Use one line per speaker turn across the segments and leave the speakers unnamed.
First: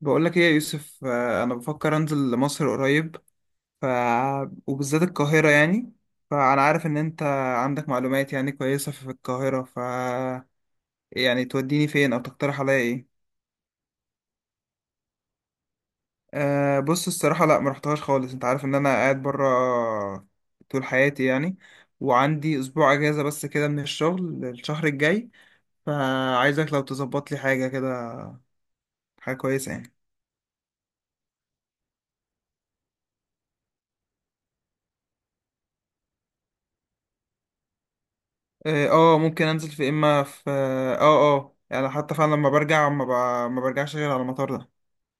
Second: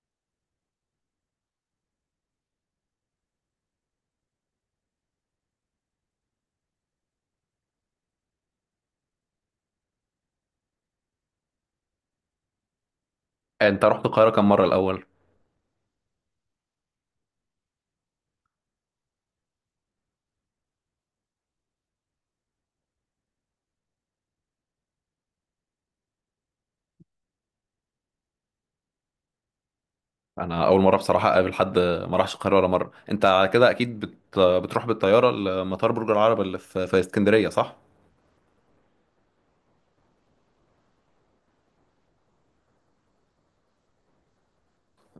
بقول لك ايه يا يوسف، انا بفكر انزل لمصر قريب. ف... وبالذات القاهرة يعني، فانا عارف ان انت عندك معلومات يعني كويسة في القاهرة، ف يعني توديني فين او تقترح عليا ايه؟
انت رحت القاهره كم مره الاول؟
بص الصراحة، لا ما رحتهاش خالص، انت عارف ان انا قاعد برا طول حياتي يعني، وعندي اسبوع اجازة بس كده من الشغل الشهر الجاي، فعايزك لو تظبط لي حاجة كده، حاجة كويسة يعني.
انا اول مره بصراحه اقابل حد ما راحش القاهره ولا مره. انت على كده اكيد بتروح بالطياره لمطار برج العرب اللي في اسكندريه، صح؟
ممكن انزل في اما في اه اه آه، يعني حتى فعلا لما برجع ما برجعش غير على المطار ده.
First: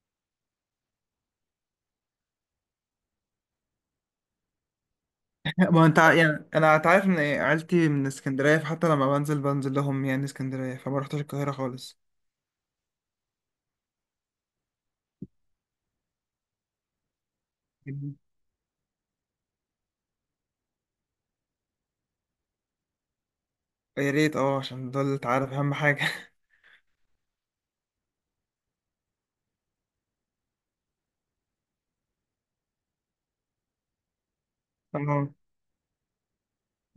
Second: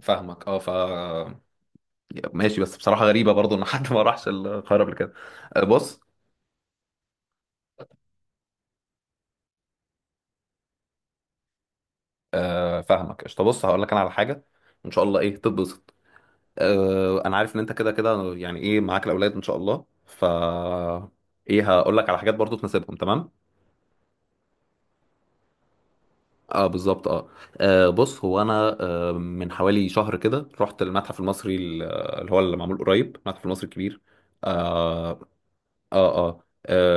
فاهمك اه. ماشي، بس بصراحه غريبه برضو ان حد ما راحش القاهره قبل كده.
ما انت
بص.
ع- يعني انا انت عارف ان عيلتي من اسكندريه، فحتى لما بنزل لهم يعني اسكندريه، فما رحتش القاهره خالص.
فاهمك قشطه، بص هقول لك انا على حاجه ان شاء الله ايه تتبسط. انا عارف ان انت كده
جميل.
كده يعني ايه معاك الاولاد ان شاء الله. ايه، هقول لك على حاجات برضو تناسبهم تمام.
يا ريت، عشان دول انت عارف اهم حاجه
اه بالظبط اه. بص، هو انا من حوالي شهر كده رحت المتحف المصري اللي هو اللي معمول قريب المتحف المصري الكبير. اه
تمام.
اه,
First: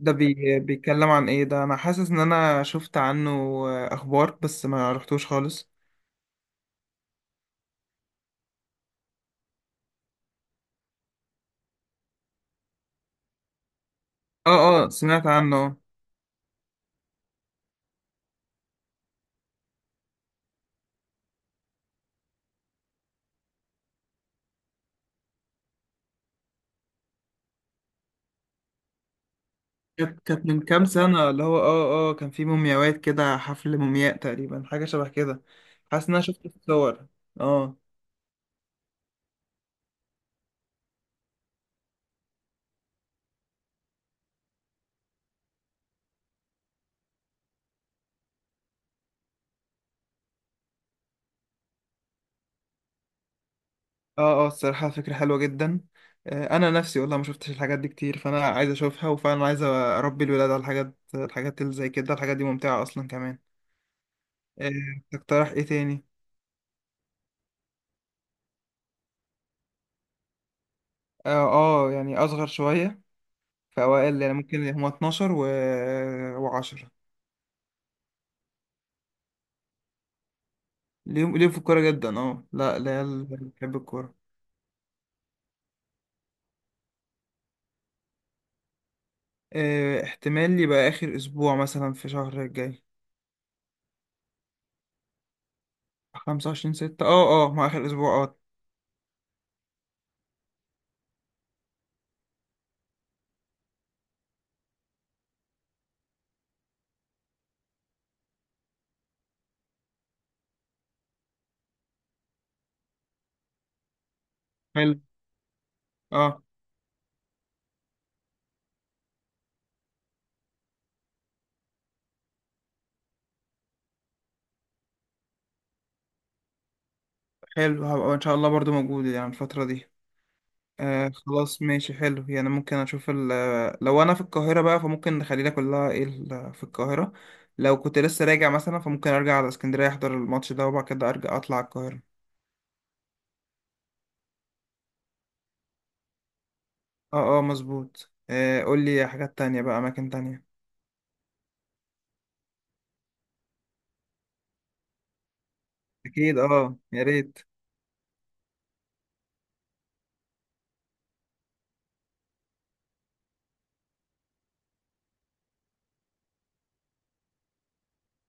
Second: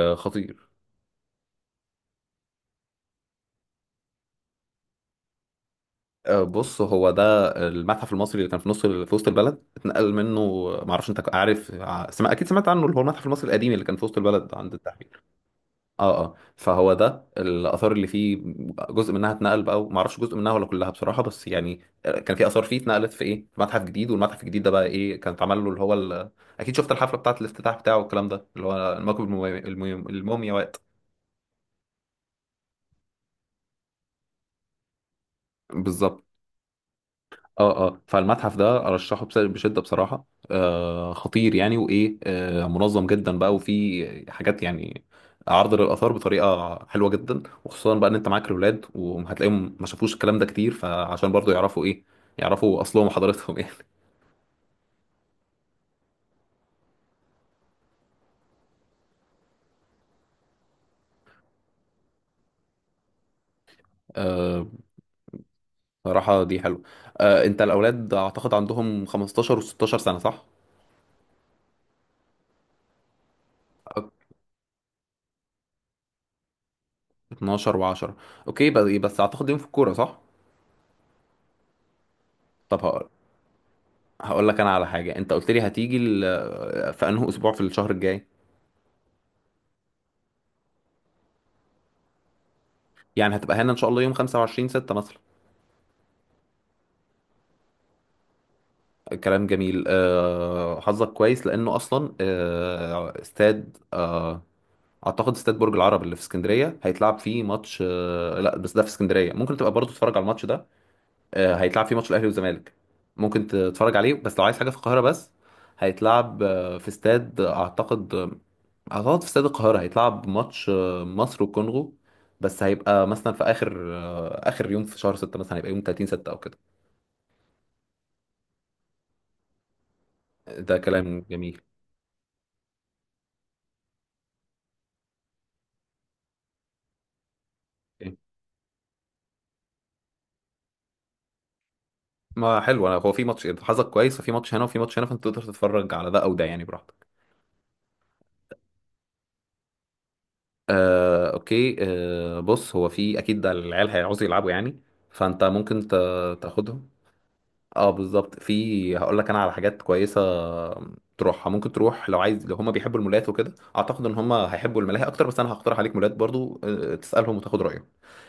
خطير.
بيتكلم عن ايه ده؟ انا حاسس ان انا شفت عنه اخبار، بس ما رحتوش خالص.
بص، هو ده المتحف المصري اللي كان في في وسط البلد اتنقل منه. ما اعرفش، انت عارف ع- سمع اكيد سمعت عنه، اللي هو المتحف المصري القديم اللي كان في وسط
اه
البلد عند
اه
التحرير.
سمعت عنه.
اه اه، فهو ده الاثار اللي فيه جزء منها اتنقل بقى. ما اعرفش جزء منها ولا كلها بصراحه، بس يعني كان في اثار فيه اتنقلت في ايه، في متحف جديد. والمتحف الجديد ده بقى ايه كان اتعمل له اللي هو اكيد شفت الحفله بتاعه الافتتاح بتاعه والكلام ده اللي هو الموكب
كانت من
المومياوات
كام سنة، اللي هو كان في مومياوات كده، حفل مومياء تقريبا، حاجة شبه كده. حاسس ان انا
بالظبط.
شفت الصور. اه
اه اه، فالمتحف ده ارشحه بشده بصراحه. خطير يعني. وايه، منظم جدا بقى وفي حاجات يعني عرض للاثار بطريقه حلوه جدا، وخصوصا بقى ان انت معاك الاولاد وهتلاقيهم ما شافوش الكلام ده كتير، فعشان برضو يعرفوا ايه، يعرفوا اصلهم وحضارتهم يعني.
اه. الصراحة فكرة حلوة جدا. انا نفسي والله ما شفتش الحاجات دي كتير، فانا عايز اشوفها، وفعلا عايز اربي الولاد على الحاجات اللي زي كده، الحاجات دي ممتعة اصلا كمان.
آه
آه، تقترح ايه تاني؟
بصراحه دي حلوه. انت، الاولاد اعتقد عندهم 15 و16 سنه، صح؟
اه اه يعني اصغر شوية، في اوائل يعني ممكن هما 12 و10.
12 و10، اوكي. بس بس اعتقد يوم في الكوره، صح؟
ليهم في الكورة جدا. اه، لا
طب، هقول
العيال بتحب الكورة.
هقول لك انا على حاجه. انت قلت لي هتيجي في انه اسبوع في الشهر الجاي.
احتمال يبقى آخر أسبوع مثلا في شهر الجاي.
يعني هتبقى هنا ان شاء الله يوم 25 6 مثلا.
25/6، ما آخر أسبوع اه.
كلام جميل. حظك كويس لانه اصلا استاد اعتقد استاد برج العرب اللي في اسكندريه هيتلعب فيه ماتش، لا، بس ده في اسكندريه، ممكن تبقى برضه تتفرج على الماتش ده. هيتلعب فيه ماتش الاهلي والزمالك، ممكن تتفرج عليه. بس لو عايز حاجه في
حلو.
القاهره بس، هيتلعب
اه
في استاد اعتقد هتقعد في استاد القاهرة، هيتلعب ماتش مصر والكونغو. بس هيبقى مثلا في آخر يوم في شهر ستة مثلا. هيبقى يوم 30 ستة أو كده.
حلو، هبقى إن شاء الله برضو موجود يعني الفترة دي.
ده كلام جميل.
خلاص ماشي، حلو يعني ممكن أشوف ال آه، لو أنا في القاهرة بقى فممكن نخلينا كلها في القاهرة. لو كنت
إيه؟
لسه راجع مثلا فممكن أرجع على اسكندرية، أحضر الماتش ده، وبعد كده أرجع أطلع على القاهرة.
ما حلو. أنا هو في ماتش، حظك كويس، ففي ماتش هنا وفي ماتش هنا، فأنت تقدر تتفرج على ده أو ده يعني، براحتك.
اه مظبوط. قول لي حاجات تانية بقى، أماكن تانية.
أوكي. بص، هو في أكيد ده العيال هيعوزوا يلعبوا يعني، فأنت ممكن
أكيد، اه،
تاخدهم.
يا ريت.
اه بالظبط، في هقول لك انا على حاجات كويسه تروحها. ممكن تروح لو عايز، لو هما بيحبوا المولات وكده. اعتقد ان هما هيحبوا الملاهي اكتر، بس انا هقترح عليك مولات برضو. تسالهم وتاخد رايهم.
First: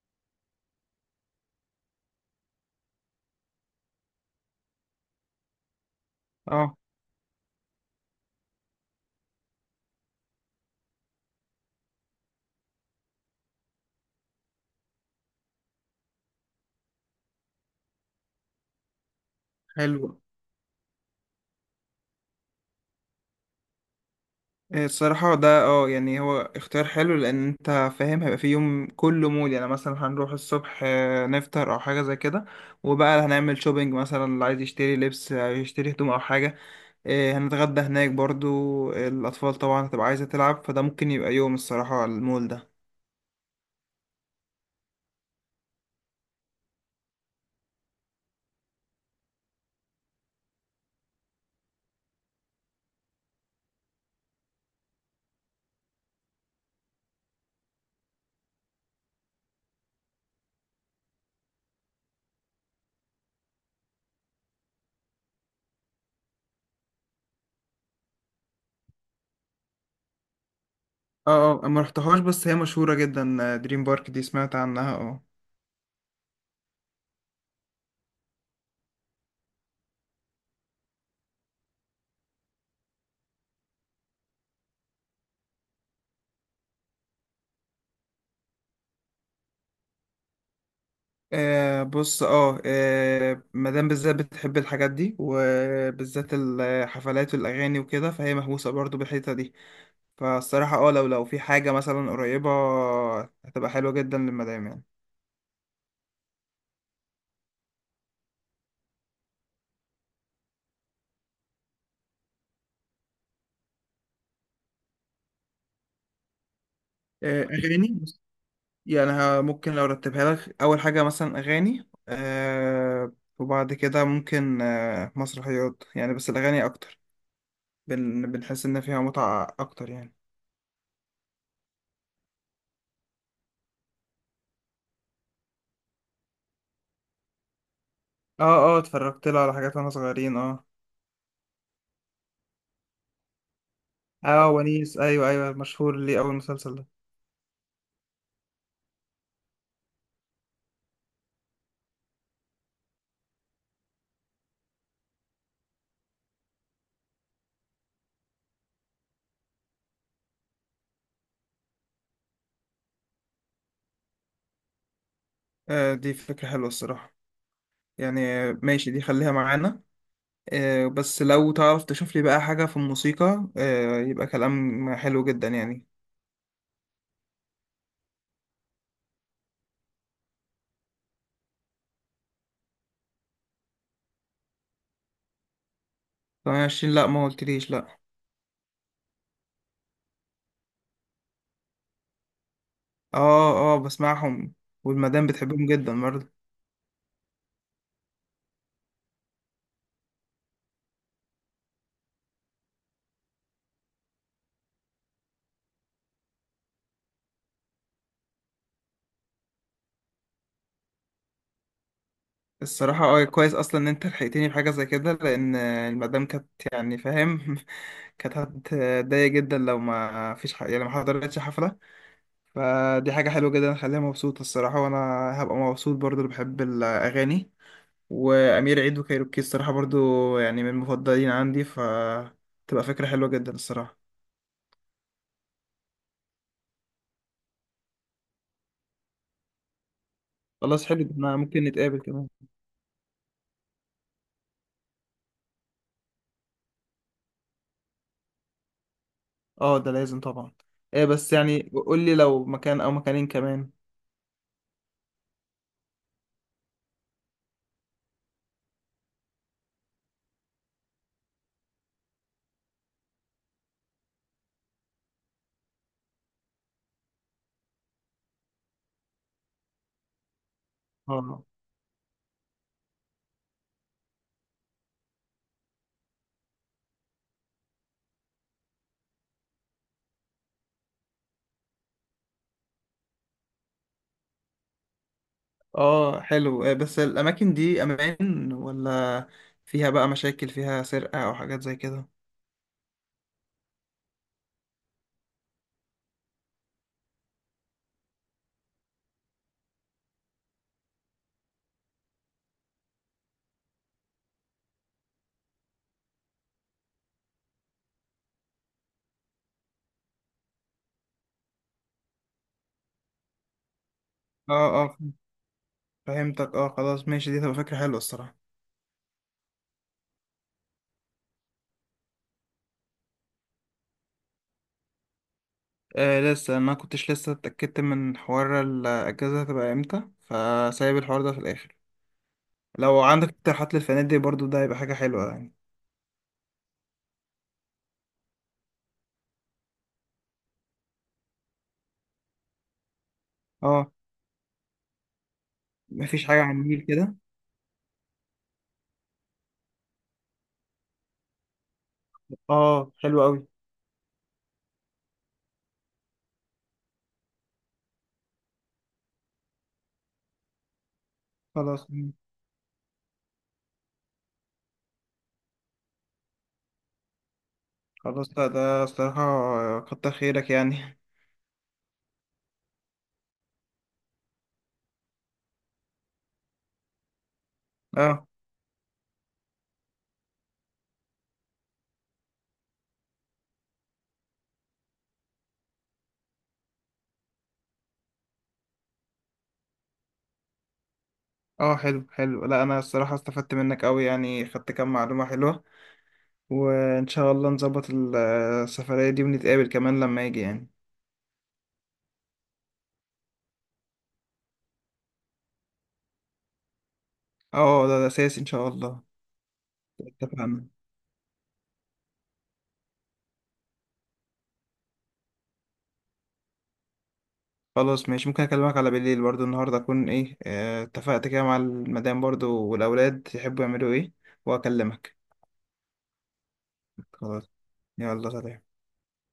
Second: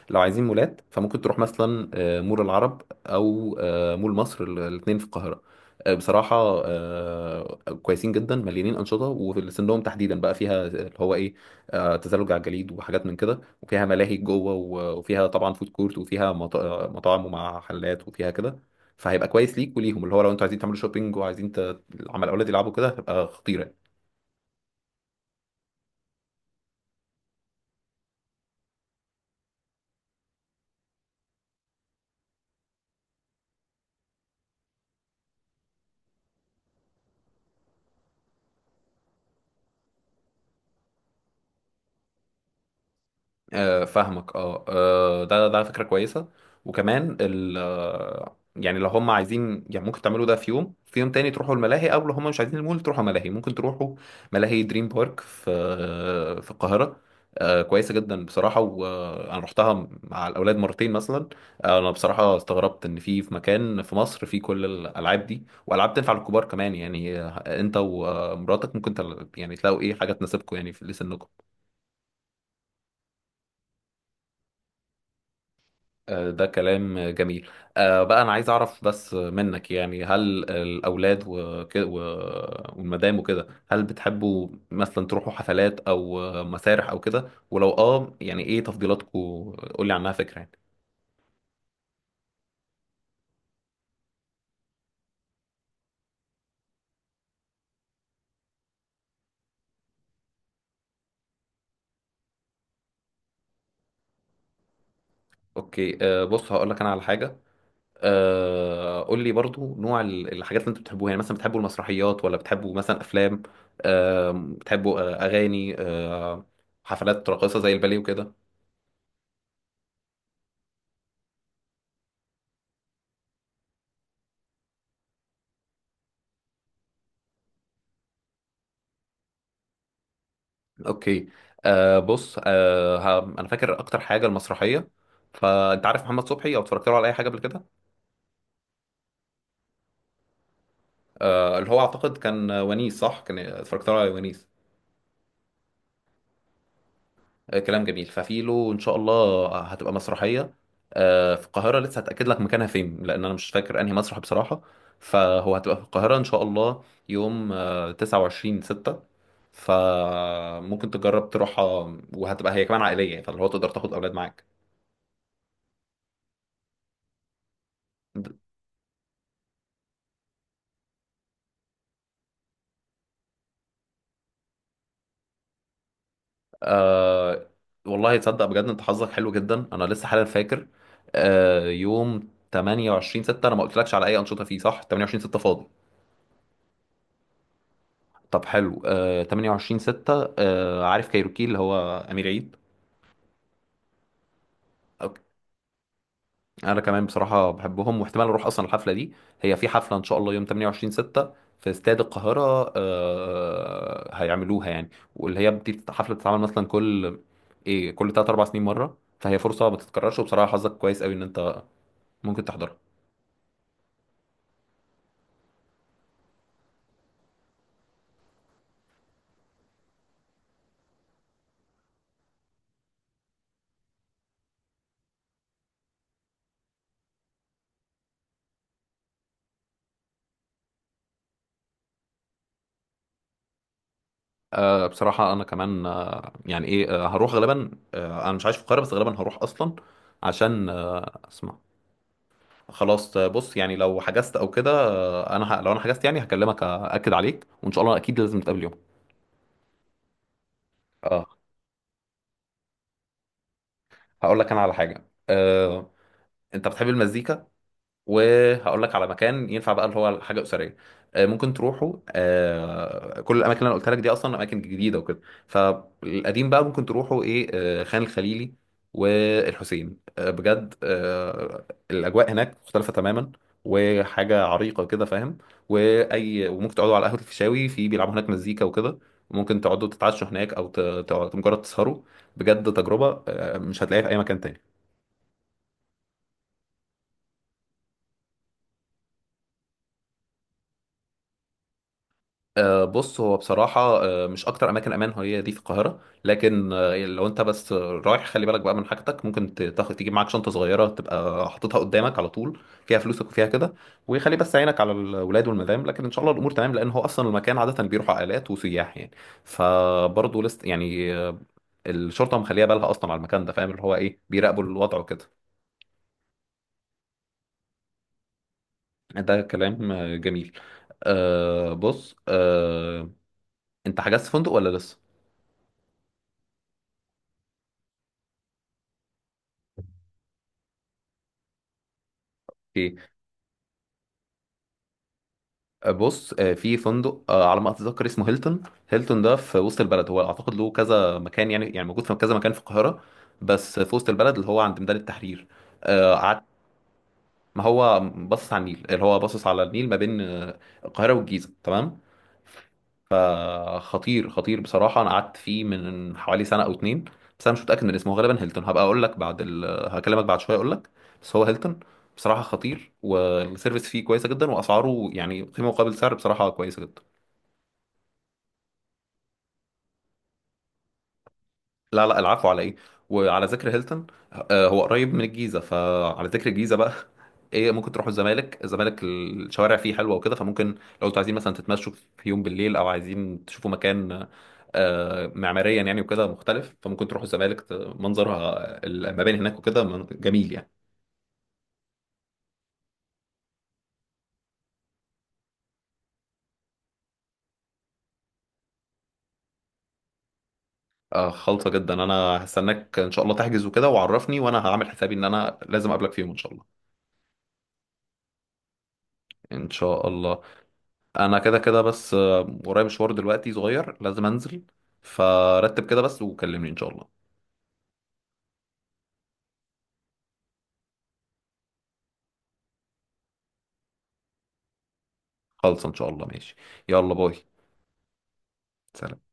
لو عايزين مولات فممكن تروح مثلا مول العرب او مول مصر، الاثنين في القاهره. بصراحه
اه،
كويسين جدا، مليانين انشطه، وسنهم تحديدا بقى فيها اللي هو ايه، تزلج على الجليد وحاجات من كده، وفيها ملاهي جوه وفيها طبعا فود كورت، وفيها مطاعم ومع حلات وفيها كده. فهيبقى كويس ليك وليهم، اللي
حلو.
هو لو انتوا عايزين تعملوا شوبينج وعايزين عمال الاولاد يلعبوا كده، هتبقى خطيره.
إيه الصراحة ده، يعني هو اختيار حلو، لأن أنت فاهم هيبقى في يوم كله مول يعني. مثلا هنروح الصبح نفطر أو حاجة زي كده، وبقى هنعمل شوبينج، مثلا اللي عايز يشتري لبس أو يشتري هدوم أو حاجة. إيه، هنتغدى هناك برضو. الأطفال طبعا هتبقى عايزة تلعب، فده ممكن يبقى يوم الصراحة المول ده.
فاهمك اه. ده فكرة كويسة. وكمان ال آه، يعني لو هم عايزين يعني ممكن تعملوا ده في يوم في يوم تاني تروحوا الملاهي، او لو هم مش عايزين المول تروحوا ملاهي، ممكن تروحوا ملاهي دريم بارك في القاهرة. كويسة جدا بصراحة، وانا رحتها مع الاولاد مرتين مثلا. انا بصراحة استغربت ان في مكان في مصر في كل الالعاب دي، والعاب تنفع للكبار كمان يعني. انت ومراتك ممكن يعني تلاقوا ايه حاجة تناسبكم يعني في لسنكم.
اه أنا مرحتهاش، بس هي مشهورة جدا دريم بارك دي، سمعت عنها اه.
ده كلام جميل. بقى أنا عايز أعرف بس منك يعني، هل الأولاد وكده والمدام وكده هل بتحبوا مثلا تروحوا حفلات أو مسارح أو كده. ولو يعني إيه تفضيلاتكم، قولي عنها فكرة يعني.
آه بص اه آه، مدام بالذات بتحب الحاجات دي، وبالذات الحفلات والاغاني وكده، فهي مهووسه برضو بالحته دي. فالصراحه لو في حاجه مثلا قريبه، هتبقى حلوه جدا للمدام يعني.
أوكي. بص هقول لك أنا على حاجة. قول لي برضو نوع الحاجات اللي أنتوا بتحبوها، يعني مثلا بتحبوا المسرحيات ولا بتحبوا مثلا أفلام، بتحبوا أغاني، حفلات راقصة زي
اغاني،
الباليه
بص.
وكده.
يعني ممكن لو رتبها لك اول حاجه مثلا اغاني، وبعد كده ممكن مسرحيات يعني، بس الاغاني اكتر، بنحس ان فيها متعه اكتر يعني.
اوكي. بص، انا فاكر اكتر حاجه المسرحيه. فانت عارف محمد صبحي، او اتفرجت له على اي حاجه قبل كده؟
اه اه اتفرجت لها على حاجات وانا صغيرين اه.
اللي هو اعتقد كان ونيس، صح، كان اتفرجت له على ونيس.
اه، ونيس، ايوه ايوه مشهور ليه، اول مسلسل ده.
كلام جميل. ففي له ان شاء الله هتبقى مسرحيه في القاهره. لسه هتاكد لك مكانها فين لان انا مش فاكر انهي مسرح بصراحه. فهو هتبقى في القاهره ان شاء الله يوم 29 6، فممكن تجرب تروحها. وهتبقى هي كمان عائليه، فاللي هو تقدر تاخد اولاد معاك.
دي فكرة حلوة الصراحة يعني. ماشي، دي خليها معانا. بس لو تعرف تشوف لي بقى حاجة في الموسيقى، يبقى كلام حلو جدا يعني.
آه والله تصدق بجد، انت حظك حلو جدا، انا لسه حالا فاكر يوم 28 6 انا ما قلتلكش على اي انشطه فيه، صح؟ 28 6 فاضي.
طب 20، لا ما قلتليش لا.
طب حلو. 28 6، عارف كايروكي اللي هو امير عيد؟
اه بسمعهم،
أوكي.
والمدام بتحبهم جدا برضه.
انا كمان بصراحه بحبهم، واحتمال اروح اصلا الحفله دي. هي في حفله ان شاء الله يوم 28 6 في استاد القاهره، هيعملوها يعني. واللي هي دي حفله بتتعمل مثلا كل ايه، كل 3 4 سنين مره، فهي فرصه ما تتكررش، وبصراحه حظك كويس قوي ان انت ممكن تحضرها.
الصراحة كويس اصلا ان انت لحقتني بحاجة زي كده، لان المدام كانت، يعني فاهم كانت هتضايق جدا لو ما فيش ح... يعني ما حضرتش حفلة، فدي حاجة حلوة جدا خليها مبسوطة الصراحة، وأنا هبقى مبسوط برضو، اللي بحب الأغاني وأمير عيد وكايروكي، الصراحة برضو يعني من المفضلين عندي، فتبقى فكرة حلوة جدا الصراحة.
بصراحة أنا كمان يعني إيه، هروح غالبا. أنا مش عايش في القاهرة بس غالبا هروح أصلا عشان
خلاص، حلو ده، احنا
أسمع.
ممكن نتقابل كمان.
خلاص. بص يعني لو حجزت أو كده، أنا لو أنا حجزت يعني هكلمك أكد عليك، وإن شاء الله أكيد لازم نتقابل يوم.
اه، ده لازم طبعا. ايه،
أه
بس يعني قول لي لو مكان أو مكانين كمان.
هقول لك أنا على حاجة أنت بتحب المزيكا، وهقول لك على مكان ينفع بقى اللي هو حاجه اسريه. ممكن تروحوا كل الاماكن اللي انا قلت لك دي اصلا اماكن جديده وكده، فالقديم بقى ممكن تروحوا ايه، خان الخليلي والحسين. بجد
اه
الاجواء هناك مختلفه تماما، وحاجه عريقه كده، فاهم. واي، وممكن تقعدوا على قهوه الفيشاوي، في بيلعبوا هناك مزيكا وكده. وممكن تقعدوا تتعشوا هناك، او مجرد تسهروا. بجد تجربه مش هتلاقيها في اي مكان تاني.
اه حلو. إيه بس الأماكن دي أمان ولا فيها بقى مشاكل، فيها سرقة أو حاجات زي كده؟
بص، هو بصراحة مش أكتر أماكن أمان هي دي في القاهرة، لكن لو أنت بس رايح خلي بالك بقى من حاجتك. ممكن تجيب معاك شنطة صغيرة تبقى حاططها قدامك على طول، فيها فلوسك وفيها كده. وخلي بس عينك على الولاد والمدام، لكن إن شاء الله الأمور تمام، لأن هو أصلا المكان عادة بيروح عائلات وسياح يعني. فبرضه لست يعني الشرطة مخليها بالها أصلا على المكان ده، فاهم، اللي هو إيه بيراقبوا
اه
الوضع
اه
وكده.
فهمتك، اه، خلاص ماشي، دي تبقى فكرة حلوة الصراحة.
ده كلام جميل. بص، أنت حجزت فندق ولا لسه؟
لسه ما كنتش لسه اتأكدت من حوار الأجازة هتبقى امتى، فسايب الحوار ده في الآخر. لو عندك اقتراحات للفنادق برضو ده هيبقى حاجة حلوة يعني.
بص، في فندق على ما اتذكر اسمه هيلتون. هيلتون ده في وسط البلد، هو اعتقد له كذا مكان، يعني موجود في كذا مكان في القاهره، بس
اه،
في وسط البلد اللي هو عند ميدان التحرير.
مفيش حاجة
قعدت.
على النيل كده؟
ما هو باصص على النيل، اللي هو باصص على النيل ما بين القاهره والجيزه، تمام.
اه، حلو أوي.
فخطير خطير بصراحه، انا قعدت فيه من حوالي سنه او اتنين. بس انا مش متاكد من اسمه، غالبا هيلتون. هبقى اقول لك بعد هكلمك بعد شويه اقول لك، بس هو هيلتون.
خلاص. مم.
بصراحه خطير، والسيرفيس فيه كويسه جدا، واسعاره يعني قيمه مقابل سعر بصراحه كويسه جدا.
خلاص، لا ده الصراحة، كتر خيرك يعني.
لا لا، العفو على ايه. وعلى ذكر هيلتون هو قريب من الجيزه، فعلى ذكر الجيزه بقى ايه، ممكن تروحوا
اه
الزمالك. الشوارع فيه حلوه وكده، فممكن لو انتوا عايزين مثلا تتمشوا في يوم بالليل، او عايزين تشوفوا مكان معماريا يعني وكده مختلف، فممكن تروحوا الزمالك. منظرها المباني هناك وكده جميل يعني.
اه حلو حلو، لا أنا الصراحة استفدت منك أوي يعني، خدت كام معلومة حلوة، وإن شاء الله نظبط السفرية دي، ونتقابل كمان لما يجي يعني.
خالصه جدا، انا هستناك ان شاء الله تحجز وكده وعرفني، وانا هعمل حسابي ان انا لازم اقابلك في يوم ان شاء الله.
اه ده أساسي إن شاء الله.
ان شاء الله.
اتفقنا.
انا كده كده بس ورايا مشوار دلوقتي صغير لازم انزل. فرتب كده بس وكلمني ان شاء الله.
خلاص ماشي، ممكن اكلمك على بالليل برضو النهارده، اكون ايه آه، اتفقت كده مع المدام برضو، والاولاد يحبوا يعملوا ايه، واكلمك.
خلص، ان شاء الله ماشي. يلا باي.
خلاص، يلا سلام.
سلام.